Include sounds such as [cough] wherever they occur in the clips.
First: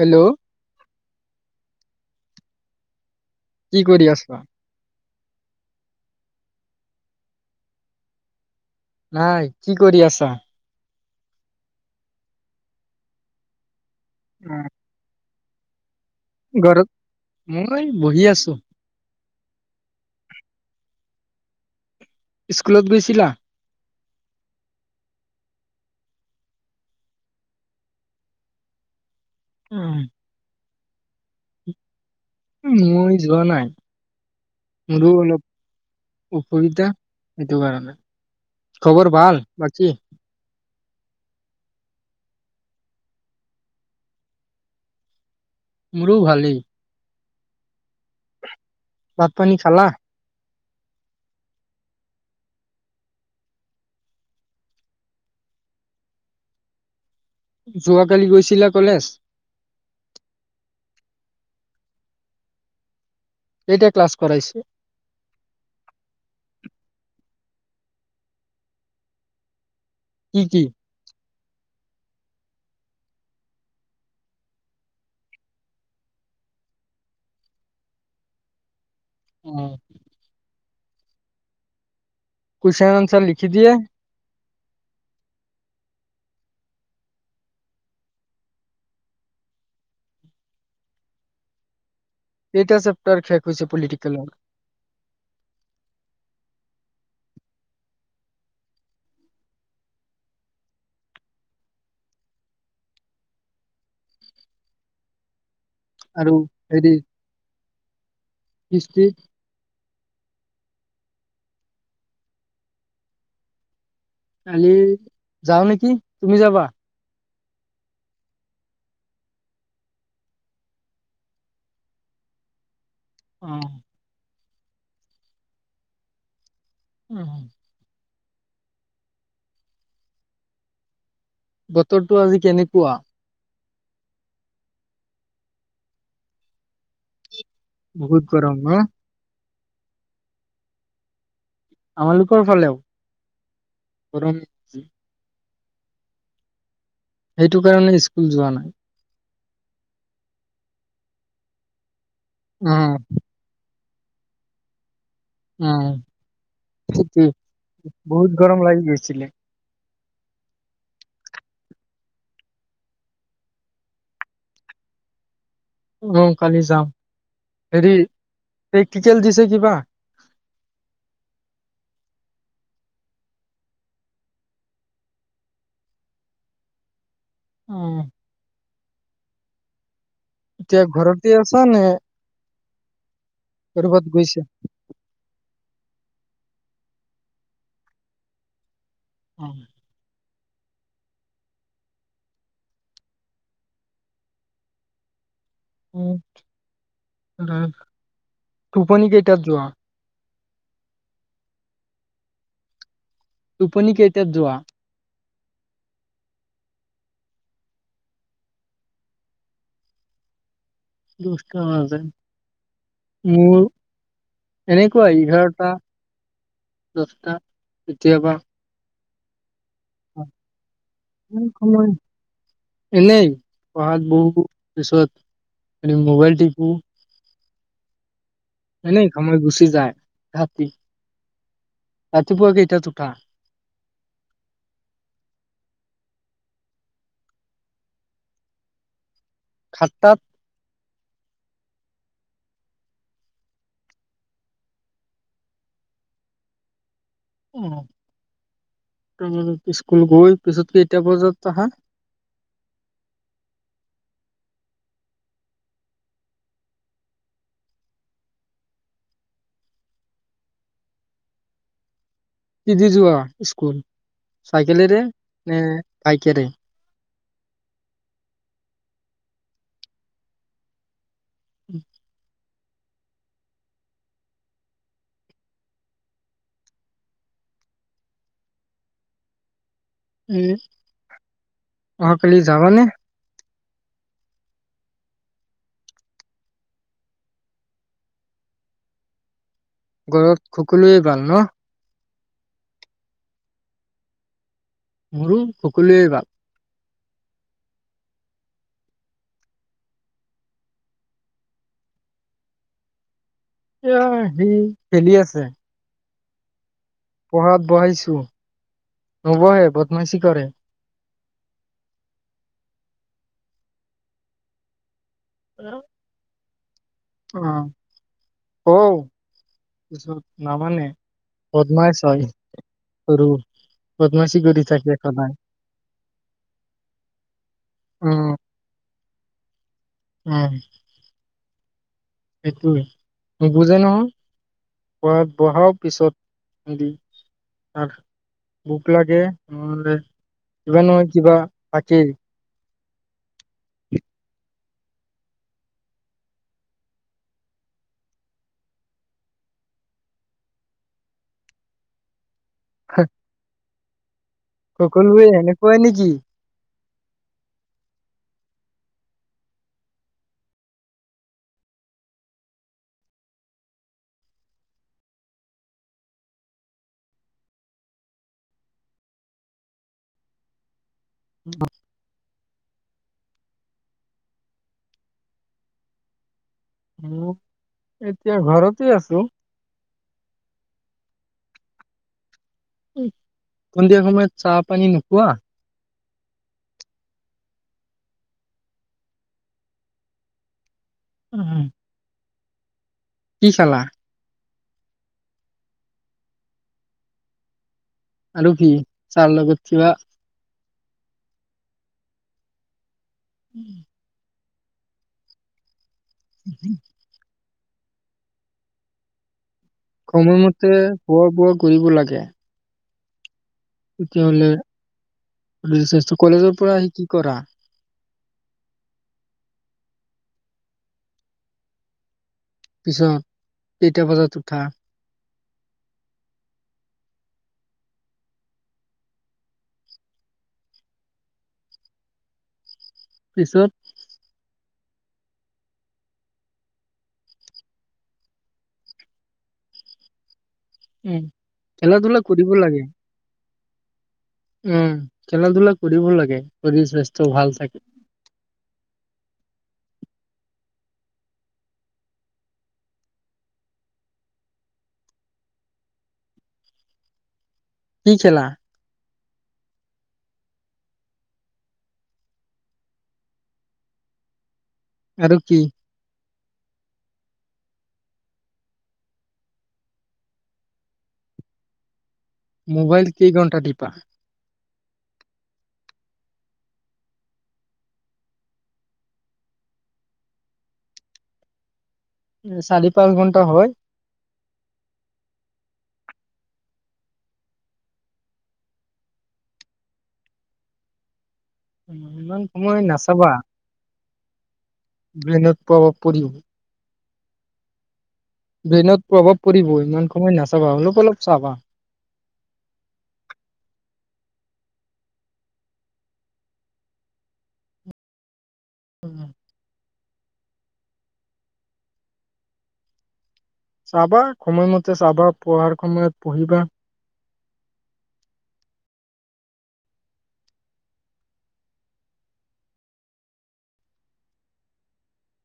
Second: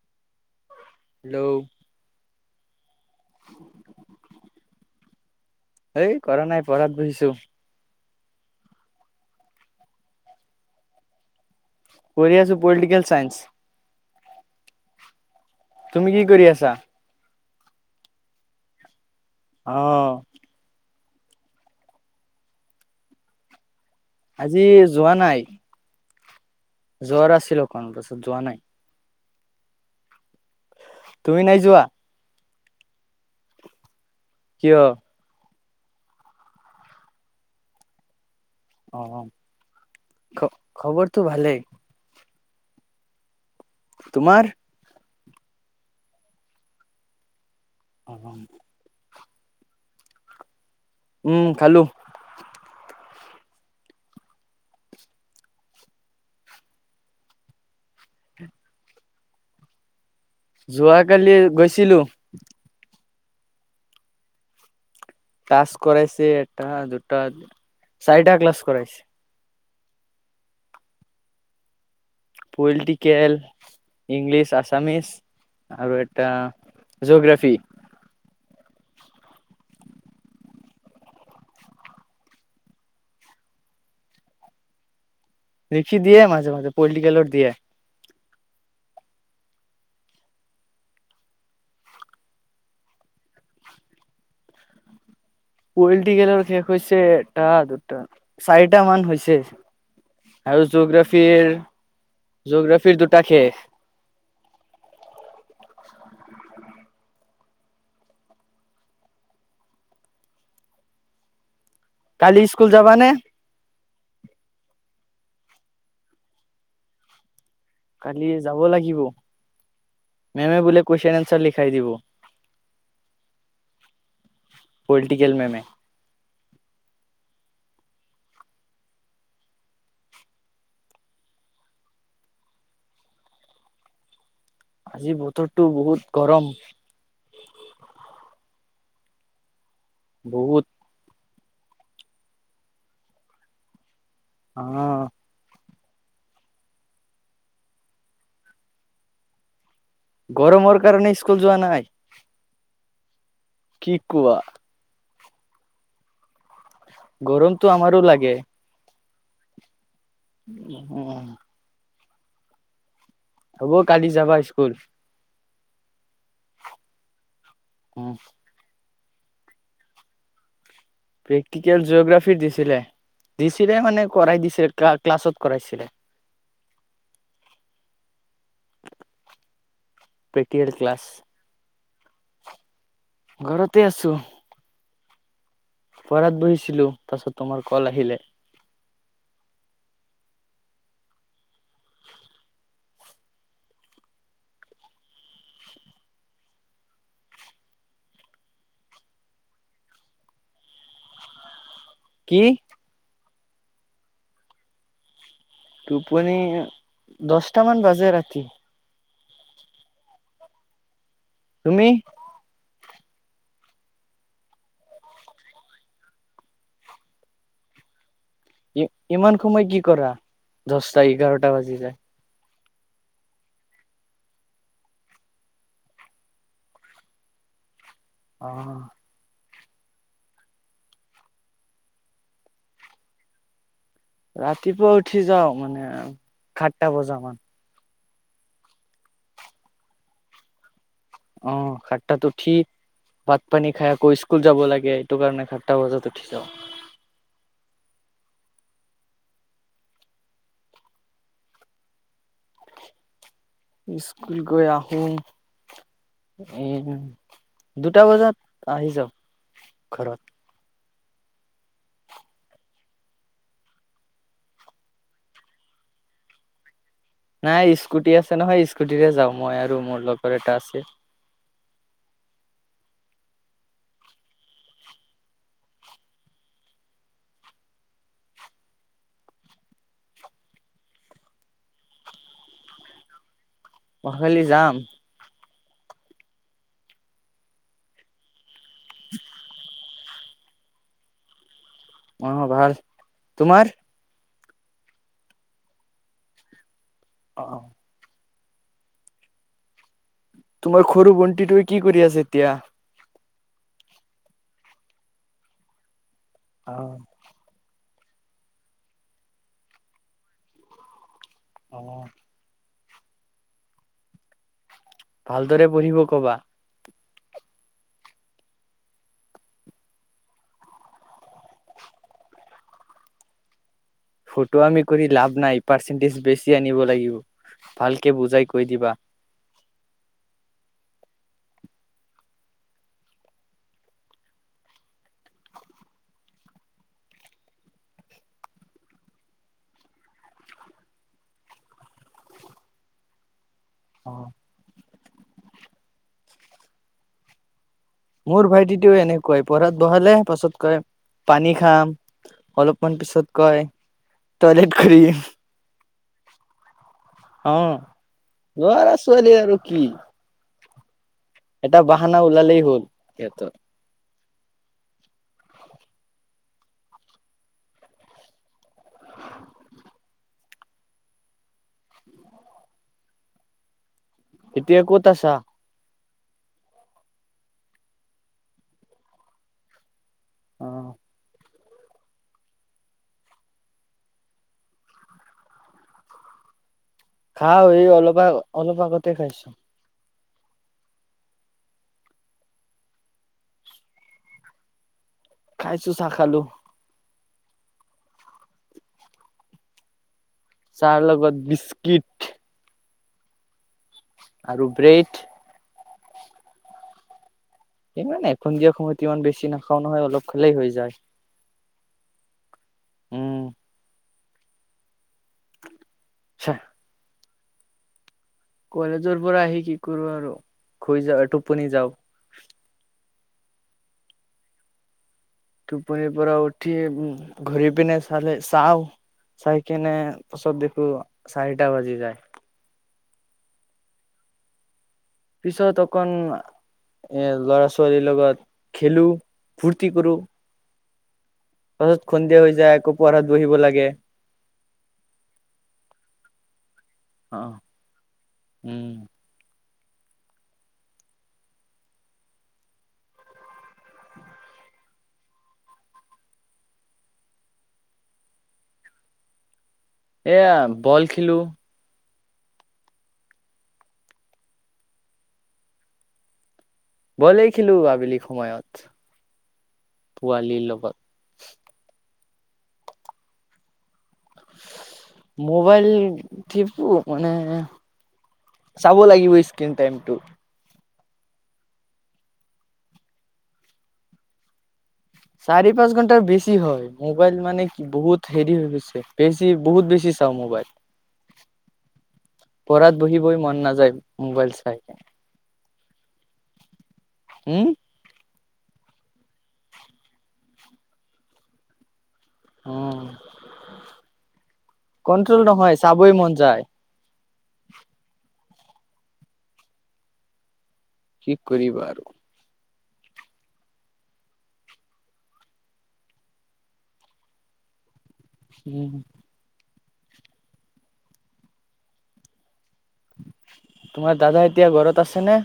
Hello ল কি কৰি আছা এ কৰা নাই পঢ়াত বহিছো নাই কি কৰি আছা কৰিৰি আাছো পলিটিকেল চাইন্স উম তুমি কি কৰি আছা মই বহি আছো আহ স্কুলত গৈছিলা আজি যোৱা নাই য্বৰ আছিলো অকণ পাছত যোৱা নাই উম তুমি নাই যোৱা মই যোৱা নাই কিয় ম উপৰতা সেইটো কাৰণে অ খবৰ ভাল বাকী? খ খবৰটো ভালেই তোমাৰ মোৰভালি অ ভাত পানী খালা উম খালো যোৱাকালি গৈছিলা কলেজ যোৱাকালি গৈছিলো এইতিয়া ক্লাছ কৰাইছে ক্লাছ কৰাইছে এটা দুটা চাৰিটা ক্লাছ কৰাইছে কি কি পলিটিকেল ইংলিছ আছামিছ আৰু এটা জঅগ্ৰাফি উম কেশ্চন আচাৰ লিখি দিয়ে লিখি দিয়ে মাজে মাজে পলিটিকেলৰ দিয়ে এইটা চেপটাৰ খেক হৈছে পলিটিকেলৰ পলিটিকেলৰ শেষ হৈছে এটা, দুটা, চাৰিটা মান হৈছে আৰু, জগ্ৰাফিৰ জগ্ৰাফিৰ দুটা শেষ। আৰু হেৰি, হিষ্টি? কালি স্কুল যাবানে? কালি যাওঁ নেকি, তুমি যাবা? কালি যাব লাগিব, মেমে বোলে কুৱেশন এনচাৰ লিখাই দিব। অ'। পলিটিকেল মেমে। উম। বতৰটো আজি কেনেকুৱা? আজি বতৰটো বহুত গৰম। বহুত গৰম ন বহুত। আমালোকৰ ফালেও। পৰম। অ সেইটো কাৰণে স্কুল যোৱা নাই। গৰমৰ কাৰণে ইস্কুল যোৱা নাই। উম। কি কোৱা? উম। [unintelligible] গৰমটো আমাৰো বহুত গৰম লাগি গৈছ ছিলে অ'। হ'ব কালি যাবা ইস্কুল। অ', কালি যাম। হেৰি, উম এ টিকেল দিছে কিবা? প্ৰেক্টিকেল জগ্ৰাফি দিছিলে, দিছিলে মানে কৰাই দিছে, ক্লা-ক্লাছত কৰাইছিলে। উম। প্ৰেক্টিকেল এতিয়া ক্লাছ ঘৰতে আছা নে? ঘৰতে কৰ'বাত আছো। গৈছা পঢ়াত বহিছিলোঁ, পাছত তোমাৰ কল আহিলে। অ। উম, [unintelligible] টোপনি কেইটাত যোৱা? কি? টোপনি কেইটাত যোৱা? টোপনি দছটা‌ মান বাজে ৰাতি। দছটা তুমি বাজে। মোৰ এনেকুৱাই, ইঘাৰটা, দছটা কেতিয়াবা ইমান সময় কি কৰা? দছটা, এঘাৰটা বাজি সময় যায়। এনেই, পঢ়াত বহো, পিচত মোবাইল টিপো অ এনেই সময় গুচি যায় ৰাতি, ৰাতিপুৱা কেইটাত উঠা? ৰাতিপুৱা উঠি যাওঁ, মানে সাতটা বজামান সাতটাত অ', সাতটাত উঠি ভাত পানী খাই আকৌ স্কুল যাব লাগে, এইটো কাৰণে সাতটা বজাত উঠি যাওঁ। আহ তাৰপছ স্কুল গৈ পিছত এতিয়া পৰ্যন্ত আহা স্কুল গৈ আহো এ দুটা বজাত আহি যাওঁ ঘৰত কি দি যোৱা স্কুল, চাইকেলেৰে নে বাইকেৰে? নাই স্কুটি আছে নহয়, স্কুটিৰে যাওঁ মই আৰু মোৰ লগৰ এটা আছে। উম এ অহাকালি যাবানে [unintelligible] খালি যাম। উ ঘৰত সকলোৰে ভাল ন? অ ভাল তোমাৰ মোৰো সকলোৱে ভাল অ' তোমাৰ খৰু ভন্তিটোৱে কি কৰি আছে এতিয়া এয়া সি খেলি আছে অ পঢ়াত বহাইছো নবহে বদমাচি কৰে আহ ভালদৰে পঢ়িব কবা আহ অ পিছত নামানে পদ্মাই চাই আৰু ফটোআমি কৰি লাভ নাই পাৰ্চেণ্টেজ বেছি আনিব লাগিব ভালকে বুজাই কৈ দিবা উ সেইটোৱে নুবুজে নহয় পঢ়া‌ত বহাও পিছতদি তাৰ ভোক লাগে নহলে কিবা নহয় কিবা থাকেই অ মোৰ ভাইটিটোও এনেকুৱাই পঢ়াত বহালে পাছত কয় পানী খাম অলপমান পিছত কয় টয়লেট অকল কৰিম এনেকুৱা নেকি অ ল'ৰা ছোৱালী আৰু কি এটা বাহানা ওলালেই হ'ল সিহঁতৰ ব এতিয়া ক'ত আছা মই এতিয়া ঘৰতে আছো অ', সন্ধিয়া সময়ত চাহ পানী নোখোৱা খাও অলপ অলপ আগতে খাইছো উম কি খেলা খাইছো চাহ খালো আৰু কি চাহৰ লগত কিবা চাহৰ লগত বিস্কিট উম আৰু ব্ৰেড উ [unintelligible] ইমান এসন্ধিয়া সময়ত ইমান বেছি নেখাও সময়মতে খোৱা বোৱা কৰিব লাগে উম। তেতিয়াহ'লে কলেজৰ পৰা আহি কি কৰা? কলেজৰ পৰা আহি কি কৰোঁ আৰু ঘ যা টোপনি যাওঁ। পিছত কেইটা বজাত উঠা? টোপনিৰ পৰা উঠি উ ঘূৰি পিনে চালে চাওঁ চাই কিনে পাছত দেখো চাৰিটা বাজি যায় পিছত পিছত অকন এ, ল'ৰা ছোৱালীৰ লগত খেলো ফুৰ্তি কৰো। উম। খেলা তাছত ধূলা খুন্দিয়া কৰিব যায় লাগে। আকৌ পহাত বহিব লাগে। গে উম, খেলা-ধূলা কৰিব লাগে। শৰীৰ স্বাস্থ্যও অ ভাল থাকে। উম। কি খেলা? এয়া বল খেলো। আৰু কি? বলেই খিলো আবেলি সময়ত পোৱালিৰ লগত। মোবাইল কেই ঘণ্টা টিপা? মোবাইলপ মানে চাব লাগিব স্ক্ৰিন টাইমটো। চাৰি পাঁচ ঘন্টা হয়। চাৰি পাঁচ ঘন্টাৰ বেছি হয় মোবাইল মানে কি বহুত হেৰি হৈ গৈছে বেছি বহুত বেছি চাওঁ মোবাইল। ইমান সময় পঢ়াত নাচাবা বহিবই মন নাযায়। মোবাইল চাই। ব্ৰেইনত প্ৰভাৱ পৰিব। হম। ব্ৰেইনত প্ৰভাৱ পৰিব ইমান সময় নাচাবা অলপ অলপ চাবা। উম, কন্ট্ৰল নহয় চাবই মন যায়। উম। কি কৰিবা আৰু। চাবা সময়মতে চাবা পঢ়াৰ সময়ত পঢ়িবা। উম। তোমাৰ দাদা এতিয়া ঘৰত আছেনে?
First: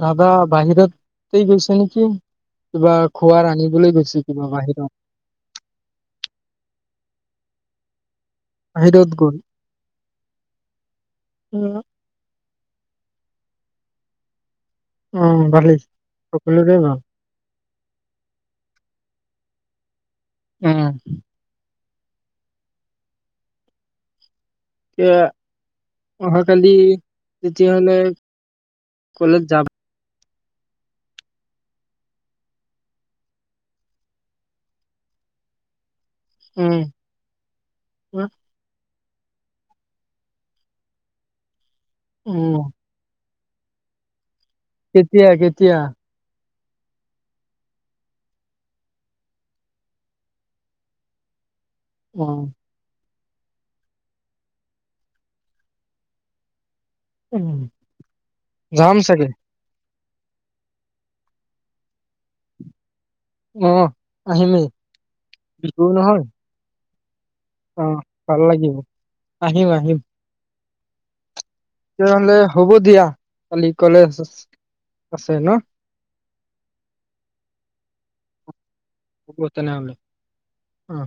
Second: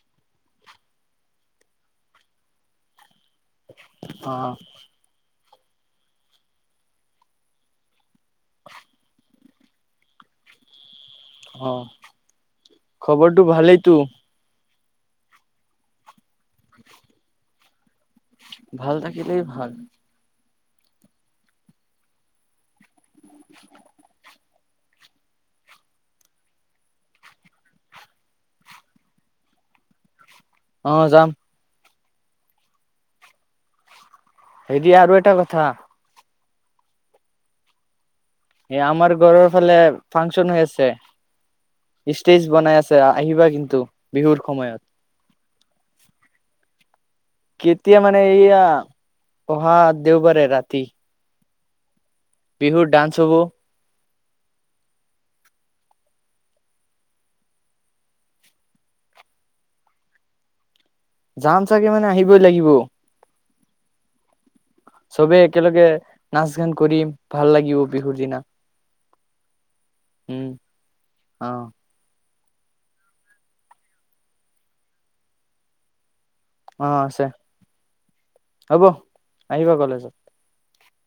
দাদা বাহিৰতেই গৈছে নেকি কিবা খোৱাৰ আনিবলৈ বলৈ গৈছো অ কিবা বাহিৰত আহাহিৰদ গুল অ'। খবৰটো ভালেইতো? অ', ভালেই সকলোৰে ভাল। ভাল থাকিলে ভাল। উম। [inaudible] এ, অহাকালি তেতিয়াহ'লে কলেজ যাম। অ', যাম। হেইৰি আৰু এটা কথা উম, উ এ, আমাৰ ঘৰৰ ফালে ফাংচন হৈ আছে। ষ্টেজ উম বনাই আছে আহিবা কিন্তু বিহুৰ সময়ত কেতিয়া কে কেতিয়া? কেতিয়া মানে এইয়া অহা দেওবাৰে ৰাতি। অ বিহুৰ ডান্স চব উম, যাম চাগে। যাম চাগে মানে আহিবই লাগিব। অ', আহিমেই। চবেই বিহু একেলগে নহয় নাচ গান কৰিম। ভাল লাগিব অ', বিহুৰ দিনা ভাল লাগিব আহিম, আহিম। অহ। তেতিয়াহ'লে হ'ব, দিয়া কালি কলেজ আছে ন? অ', আছে। হ'ব হ'ব আহিবা তেনেহ'লে কলেজত। অ'।